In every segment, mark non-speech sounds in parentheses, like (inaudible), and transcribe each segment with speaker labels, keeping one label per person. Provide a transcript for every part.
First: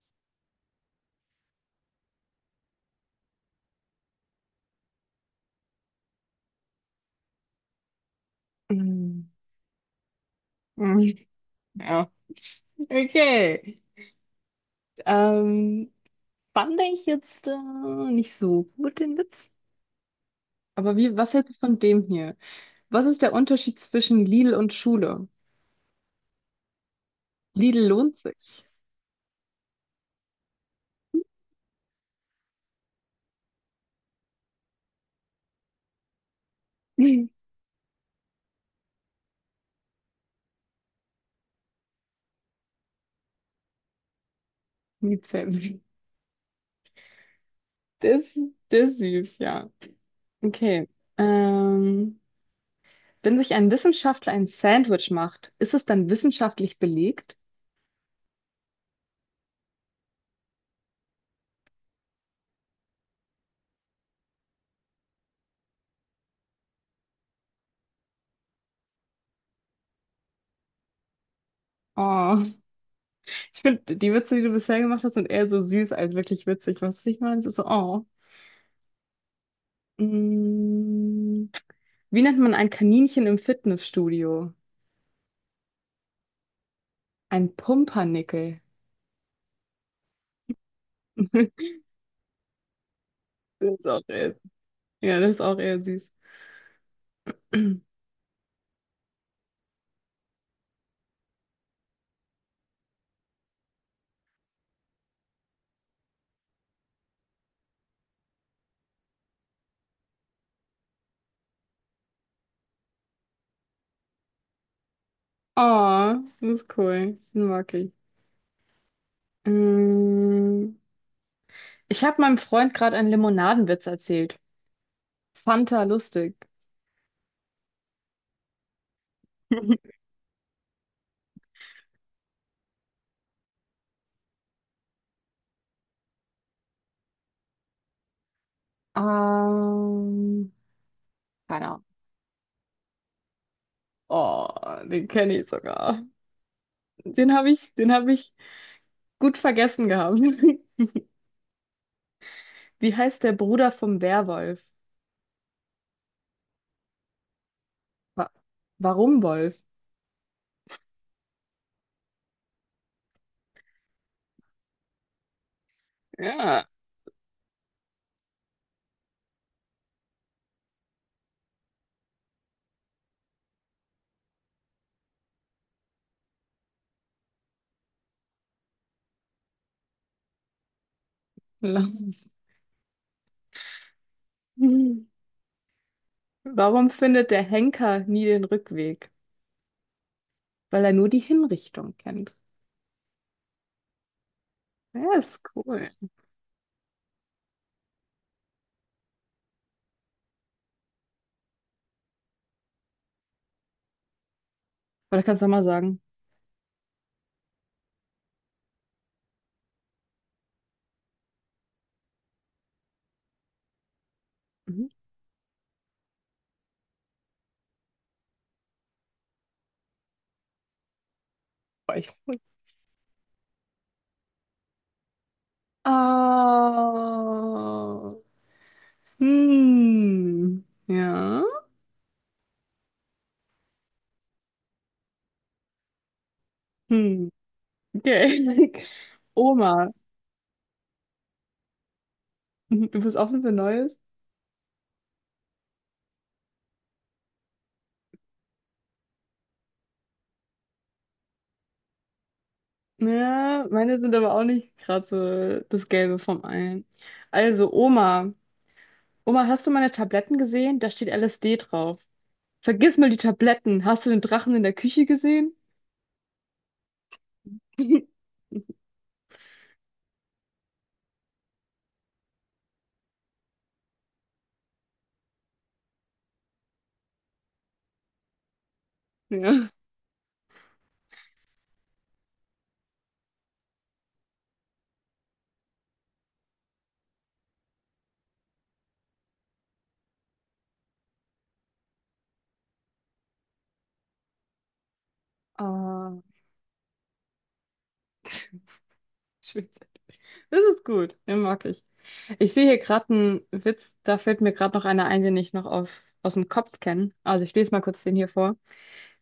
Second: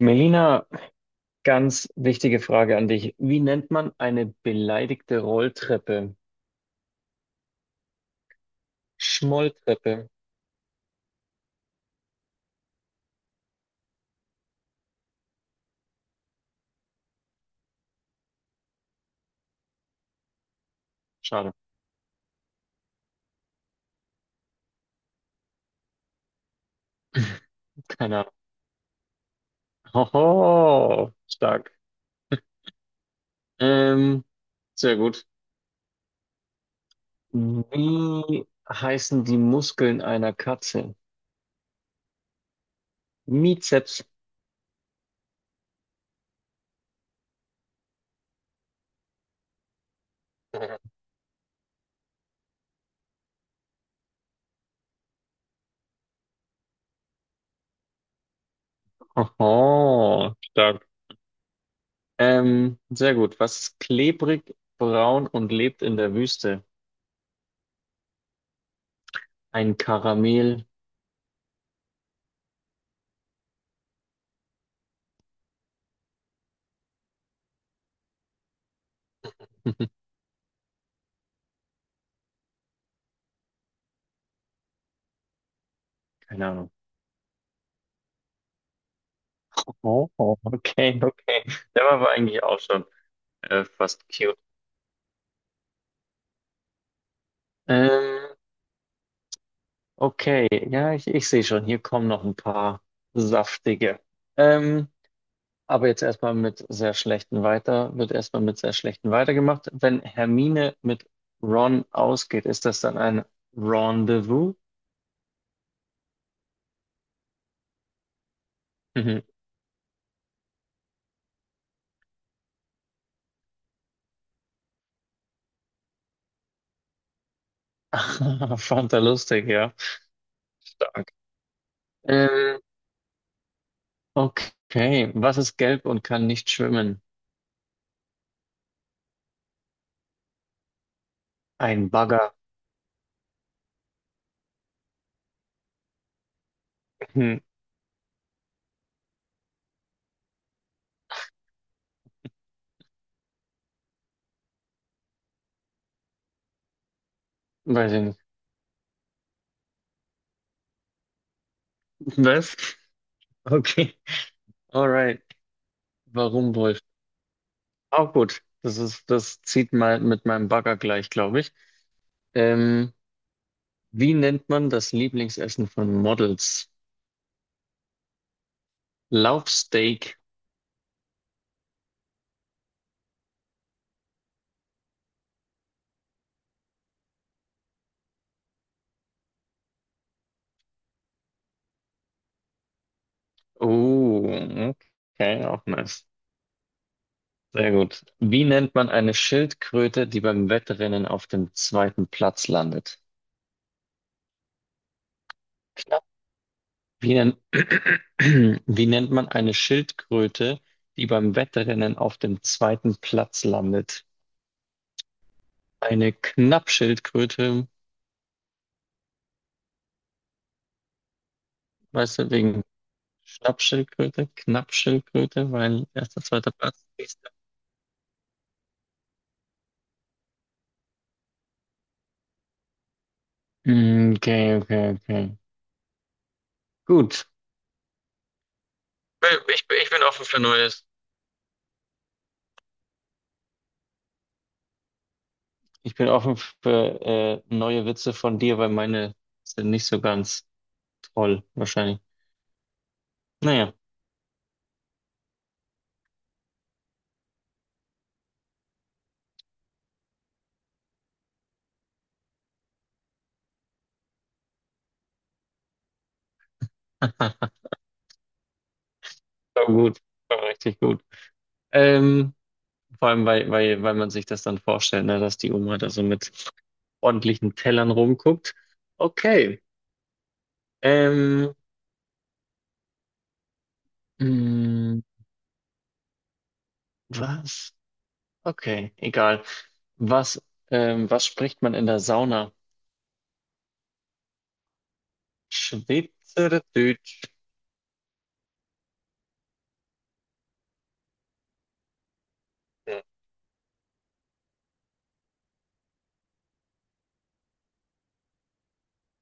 Speaker 1: Melina, ganz wichtige Frage an dich. Wie nennt man eine beleidigte Rolltreppe?
Speaker 2: Mhm.
Speaker 1: Schmolltreppe.
Speaker 2: Mhm. Ja, okay. Ähm, fand ich jetzt nicht so gut den Witz. Aber was
Speaker 1: Schade.
Speaker 2: hältst du von dem hier? Was ist der Unterschied zwischen Lidl und Schule?
Speaker 1: (laughs)
Speaker 2: Lidl lohnt
Speaker 1: Keine Ahnung.
Speaker 2: sich.
Speaker 1: Hoho, stark. Ähm, sehr gut.
Speaker 2: (laughs)
Speaker 1: Wie heißen die Muskeln einer Katze? Mizeps.
Speaker 2: Nicht selbst. Das, das ist süß, ja. Okay.
Speaker 1: (laughs)
Speaker 2: Ähm, Wenn sich ein Wissenschaftler ein Sandwich macht, ist es dann wissenschaftlich belegt?
Speaker 1: Hoho, stark. Sehr gut. Was ist klebrig, braun und lebt in der Wüste? Ein Karamell.
Speaker 2: Oh, ich finde, die Witze, die du bisher gemacht hast, sind eher so süß als wirklich witzig. Was ich meine, es ist so, oh.
Speaker 1: (laughs)
Speaker 2: Mm, Wie nennt man ein Kaninchen im Fitnessstudio?
Speaker 1: Keine Ahnung.
Speaker 2: Ein Pumpernickel.
Speaker 1: Oh, oh, okay, okay.
Speaker 2: (laughs)
Speaker 1: Der war aber eigentlich auch schon
Speaker 2: Das ist auch
Speaker 1: fast
Speaker 2: eher,
Speaker 1: cute.
Speaker 2: ja, das ist auch eher süß. (clears throat)
Speaker 1: Ähm, okay, ja, ich sehe schon, hier kommen noch ein paar saftige. Ähm, aber jetzt erstmal mit sehr schlechten weiter, wird erstmal mit sehr schlechten weitergemacht. Wenn Hermine mit Ron ausgeht, ist das dann ein Rendezvous?
Speaker 2: Oh, das ist cool. Den mag ich.
Speaker 1: Mhm.
Speaker 2: Mm, Ich habe meinem Freund gerade einen Limonadenwitz erzählt. Fanta lustig.
Speaker 1: (laughs) Fand er lustig, ja.
Speaker 2: (laughs)
Speaker 1: Stark. Ähm, okay, was ist gelb und kann nicht schwimmen?
Speaker 2: Ähm, keine Ahnung.
Speaker 1: Ein Bagger.
Speaker 2: Oh, den kenne ich sogar.
Speaker 1: Hm,
Speaker 2: Den habe ich gut vergessen gehabt. (laughs) Wie heißt der Bruder vom Werwolf?
Speaker 1: weiß ich nicht.
Speaker 2: Wa warum Wolf?
Speaker 1: Was? Okay, alright. Warum
Speaker 2: Ja,
Speaker 1: Wolf? Auch gut. Das zieht mal mit meinem Bagger gleich, glaube ich. Ähm, wie nennt man das Lieblingsessen von Models? Laufsteak.
Speaker 2: (laughs) lass uns. Hm. Warum findet der Henker nie den Rückweg? Weil er nur die Hinrichtung kennt.
Speaker 1: Oh,
Speaker 2: Ja, ist
Speaker 1: okay, auch
Speaker 2: cool.
Speaker 1: nice. Sehr gut. Wie nennt man eine Schildkröte, die beim Wettrennen auf dem zweiten Platz landet?
Speaker 2: Oder kannst du auch mal sagen?
Speaker 1: Knapp. Wie nennt, (clears throat) wie nennt man eine Schildkröte, die beim Wettrennen auf dem zweiten Platz landet?
Speaker 2: Mhm.
Speaker 1: Eine Knappschildkröte.
Speaker 2: Weich.
Speaker 1: Weißt du, wegen Stabschildkröte, Knappschildkröte, weil erster, zweiter Platz. Nächster.
Speaker 2: Oh. Hm. Ja.
Speaker 1: Okay, okay, okay.
Speaker 2: Hm.
Speaker 1: Gut.
Speaker 2: Okay. (laughs)
Speaker 1: Ich
Speaker 2: Oma.
Speaker 1: bin offen für Neues.
Speaker 2: Mhm. Du bist offen für Neues?
Speaker 1: Ich bin offen für neue Witze von dir, weil meine sind nicht so ganz toll, wahrscheinlich.
Speaker 2: Ja,
Speaker 1: Naja.
Speaker 2: meine sind aber auch nicht gerade so das Gelbe vom Ei. Also, Oma. Oma, hast du meine Tabletten gesehen? Da steht LSD drauf. Vergiss mal die Tabletten. Hast du den Drachen in der Küche gesehen?
Speaker 1: (laughs) War
Speaker 2: (laughs)
Speaker 1: gut, war richtig gut. Ähm, vor allem, weil man sich das dann vorstellt, ne, dass die Oma da so mit ordentlichen Tellern rumguckt. Okay.
Speaker 2: Ja.
Speaker 1: Ähm, mh, was? Okay, egal. Was, was spricht man in der Sauna?
Speaker 2: Ah,
Speaker 1: Schweizerdeutsch.
Speaker 2: (laughs) schön. Das ist gut. Den mag ich. Ich sehe hier gerade einen Witz, da fällt mir gerade noch einer ein, den ich noch auf, aus dem Kopf kenne. Also ich lese mal kurz den hier vor.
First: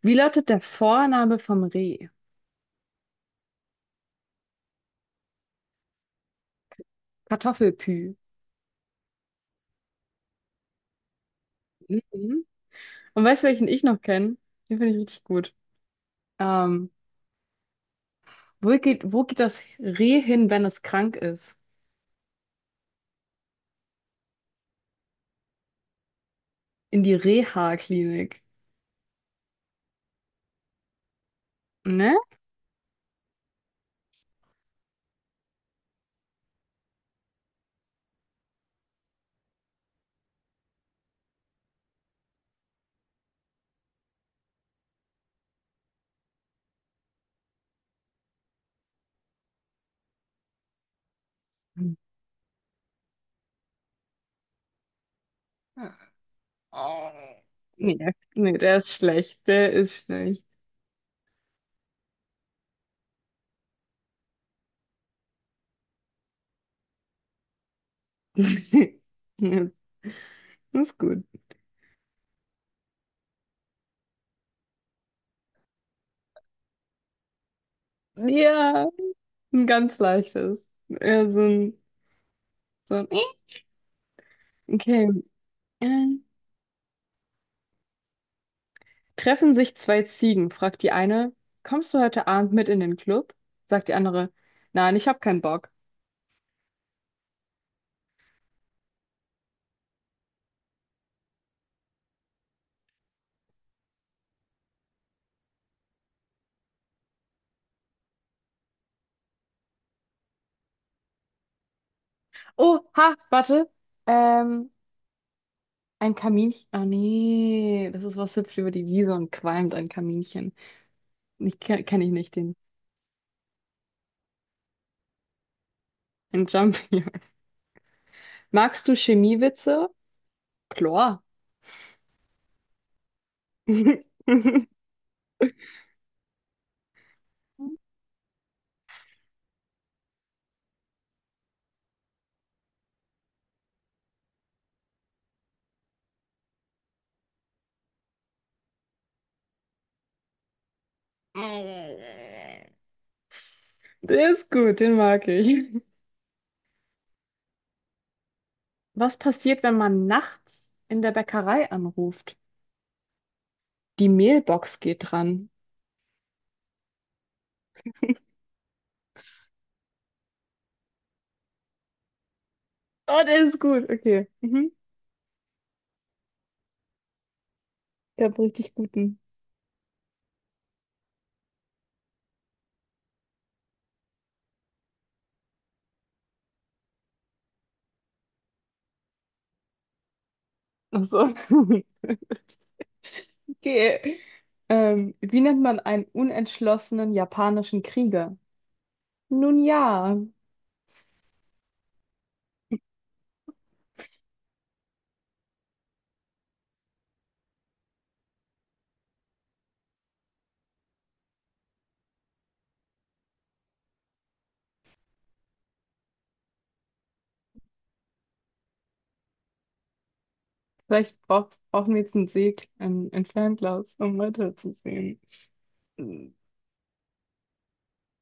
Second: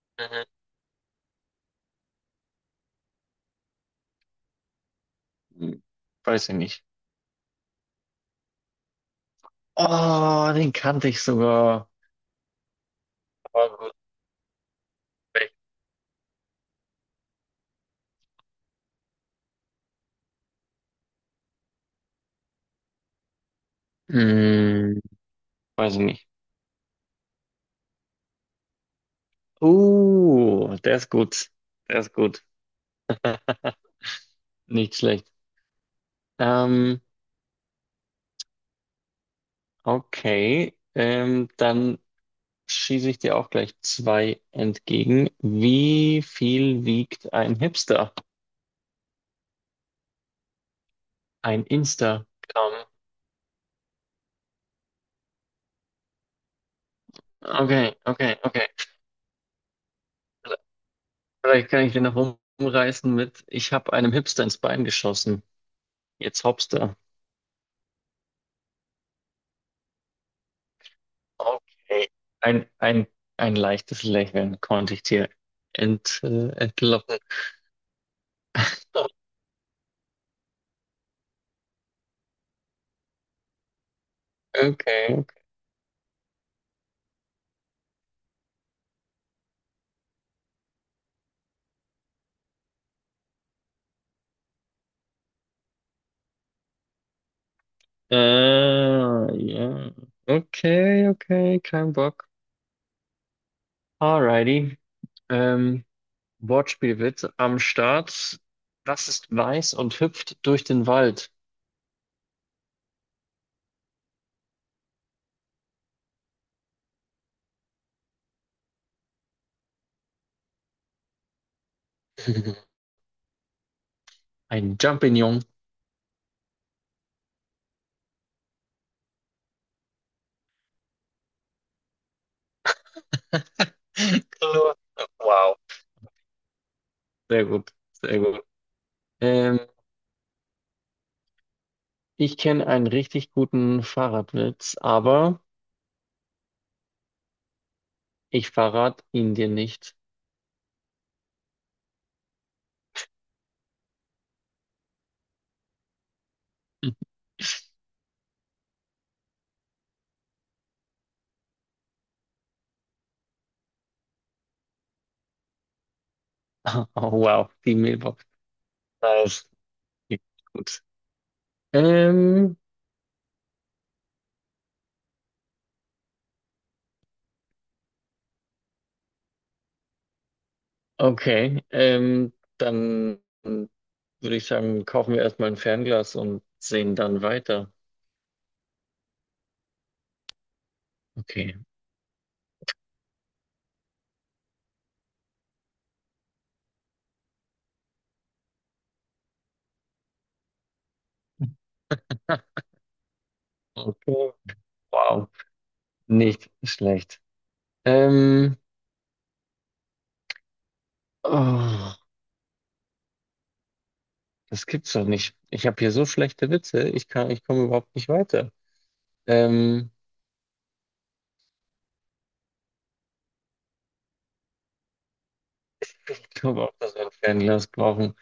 Speaker 2: Wie lautet der Vorname vom Reh?
Speaker 1: Mhm. Weiß ich nicht.
Speaker 2: Kartoffelpü.
Speaker 1: Oh, den kannte ich sogar.
Speaker 2: Mhm. Und weißt du, welchen
Speaker 1: Aber
Speaker 2: ich
Speaker 1: gut,
Speaker 2: noch kenne? Den finde ich richtig
Speaker 1: weg.
Speaker 2: gut. Ähm, wo geht das Reh hin, wenn es krank ist?
Speaker 1: Hm, weiß ich nicht.
Speaker 2: In die Reha-Klinik.
Speaker 1: Der ist gut. Der ist
Speaker 2: Ne?
Speaker 1: gut. (laughs) Nicht schlecht. Ähm, okay, dann schieße ich dir auch gleich zwei entgegen. Wie viel wiegt ein Hipster? Ein
Speaker 2: Mhm.
Speaker 1: Instagram.
Speaker 2: Oh.
Speaker 1: Okay, okay,
Speaker 2: Nee,
Speaker 1: okay.
Speaker 2: der ist schlecht. Der ist schlecht.
Speaker 1: Vielleicht kann ich den noch umreißen mit, ich habe einem Hipster ins Bein geschossen. Jetzt Hopster.
Speaker 2: (laughs) Ja, das ist gut.
Speaker 1: Okay. Ein, ein, ein leichtes Lächeln konnte ich dir entlocken.
Speaker 2: Ja, ein ganz leichtes. Ja, so ein okay.
Speaker 1: Okay. Okay.
Speaker 2: Äh, treffen sich zwei Ziegen, fragt die eine, kommst du heute Abend mit in den Club? Sagt die andere, nein, ich hab keinen Bock.
Speaker 1: Ja. Okay, okay, kein Bock. Alrighty. Ähm, Wortspielwitz am Start. Was ist weiß und hüpft durch den Wald?
Speaker 2: Oh, ha, warte. Ähm, ein Kaminchen. Ah, nee, das ist was hüpft über die Wiese und qualmt ein Kaminchen. Ich kenne kenn ich nicht den.
Speaker 1: (laughs) Ein Jumping.
Speaker 2: Ein Jumpy. (laughs) Magst du Chemiewitze? Chlor. (laughs)
Speaker 1: (laughs) Nur- wow, sehr gut, sehr gut. Ähm, ich kenne einen richtig guten Fahrradwitz, aber ich verrate ihn dir nicht.
Speaker 2: Der ist gut, den mag ich.
Speaker 1: (laughs)
Speaker 2: Was passiert, wenn man nachts in der Bäckerei anruft? Die Mehlbox geht dran.
Speaker 1: Oh, wow, die Mailbox. Nice. Gut. Ähm,
Speaker 2: Oh, der ist gut, okay. Mhm. Der hat richtig guten.
Speaker 1: okay, dann würde ich sagen, kaufen wir erstmal ein Fernglas und sehen dann weiter.
Speaker 2: Ach so.
Speaker 1: Okay.
Speaker 2: (laughs) Okay. Wie nennt man einen unentschlossenen japanischen Krieger? Nun ja,
Speaker 1: (laughs) Okay. Wow, nicht schlecht. Ähm, oh. Das gibt's doch nicht. Ich habe hier so schlechte Witze, ich kann, ich komme überhaupt nicht weiter. Ähm,
Speaker 2: vielleicht brauchen wir jetzt einen ein Fernglas, um weiterzusehen.
Speaker 1: ich
Speaker 2: (laughs)
Speaker 1: glaube auch, dass wir ein Fernglas brauchen.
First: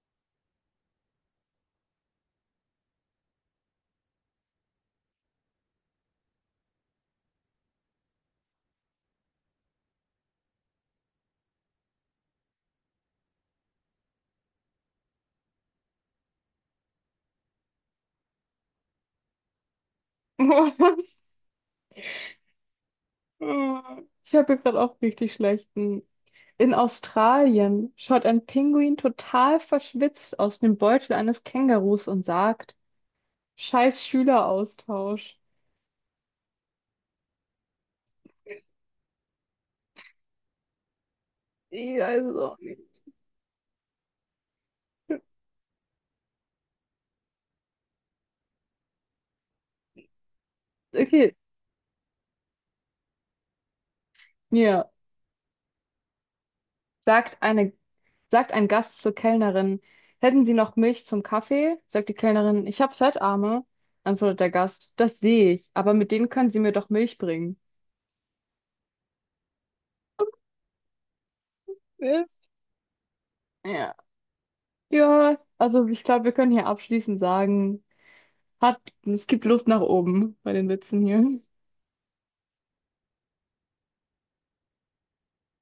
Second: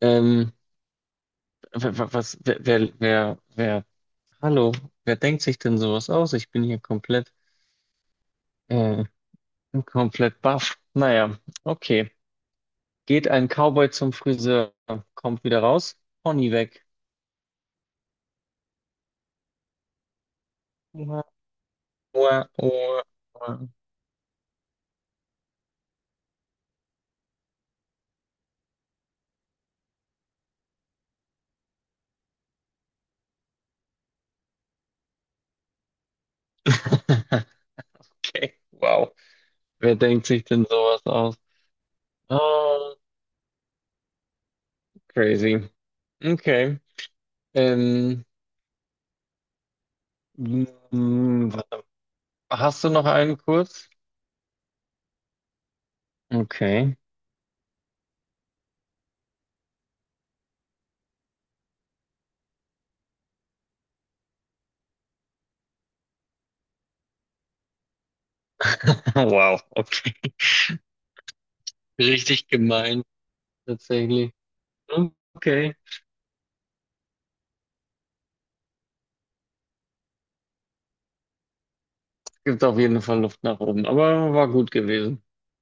Speaker 1: Ähm, wa- wa- was, wer, wer, wer, wer, hallo, wer denkt sich denn sowas aus? Ich bin hier komplett, äh, komplett baff. Naja, okay. Geht ein Cowboy zum Friseur, kommt wieder raus, Pony weg.
Speaker 2: Was?
Speaker 1: Oha, oha, oha, oha.
Speaker 2: Ich habe hier gerade auch richtig schlechten. In Australien schaut ein Pinguin total verschwitzt aus dem Beutel eines Kängurus und sagt, Scheiß Schüleraustausch.
Speaker 1: (laughs) Okay, wow. Wer denkt sich denn sowas aus?
Speaker 2: Ich weiß.
Speaker 1: Oh, crazy. Okay. Ähm,
Speaker 2: Okay,
Speaker 1: mm, warte. Hast du noch einen kurz?
Speaker 2: ja.
Speaker 1: Okay.
Speaker 2: sagt eine, Sagt ein Gast zur Kellnerin, hätten Sie noch Milch zum Kaffee? Sagt die Kellnerin, ich habe Fettarme. Antwortet der Gast, das sehe ich, aber mit denen können Sie mir doch Milch bringen.
Speaker 1: (laughs) Wow, okay.
Speaker 2: Was?
Speaker 1: Richtig gemein,
Speaker 2: Ja.
Speaker 1: tatsächlich.
Speaker 2: Ja,
Speaker 1: Okay.
Speaker 2: also ich glaube, wir können hier abschließend sagen, hat, es gibt Luft nach oben bei den Witzen hier.
Speaker 1: Gibt auf jeden Fall Luft nach oben, aber war gut gewesen.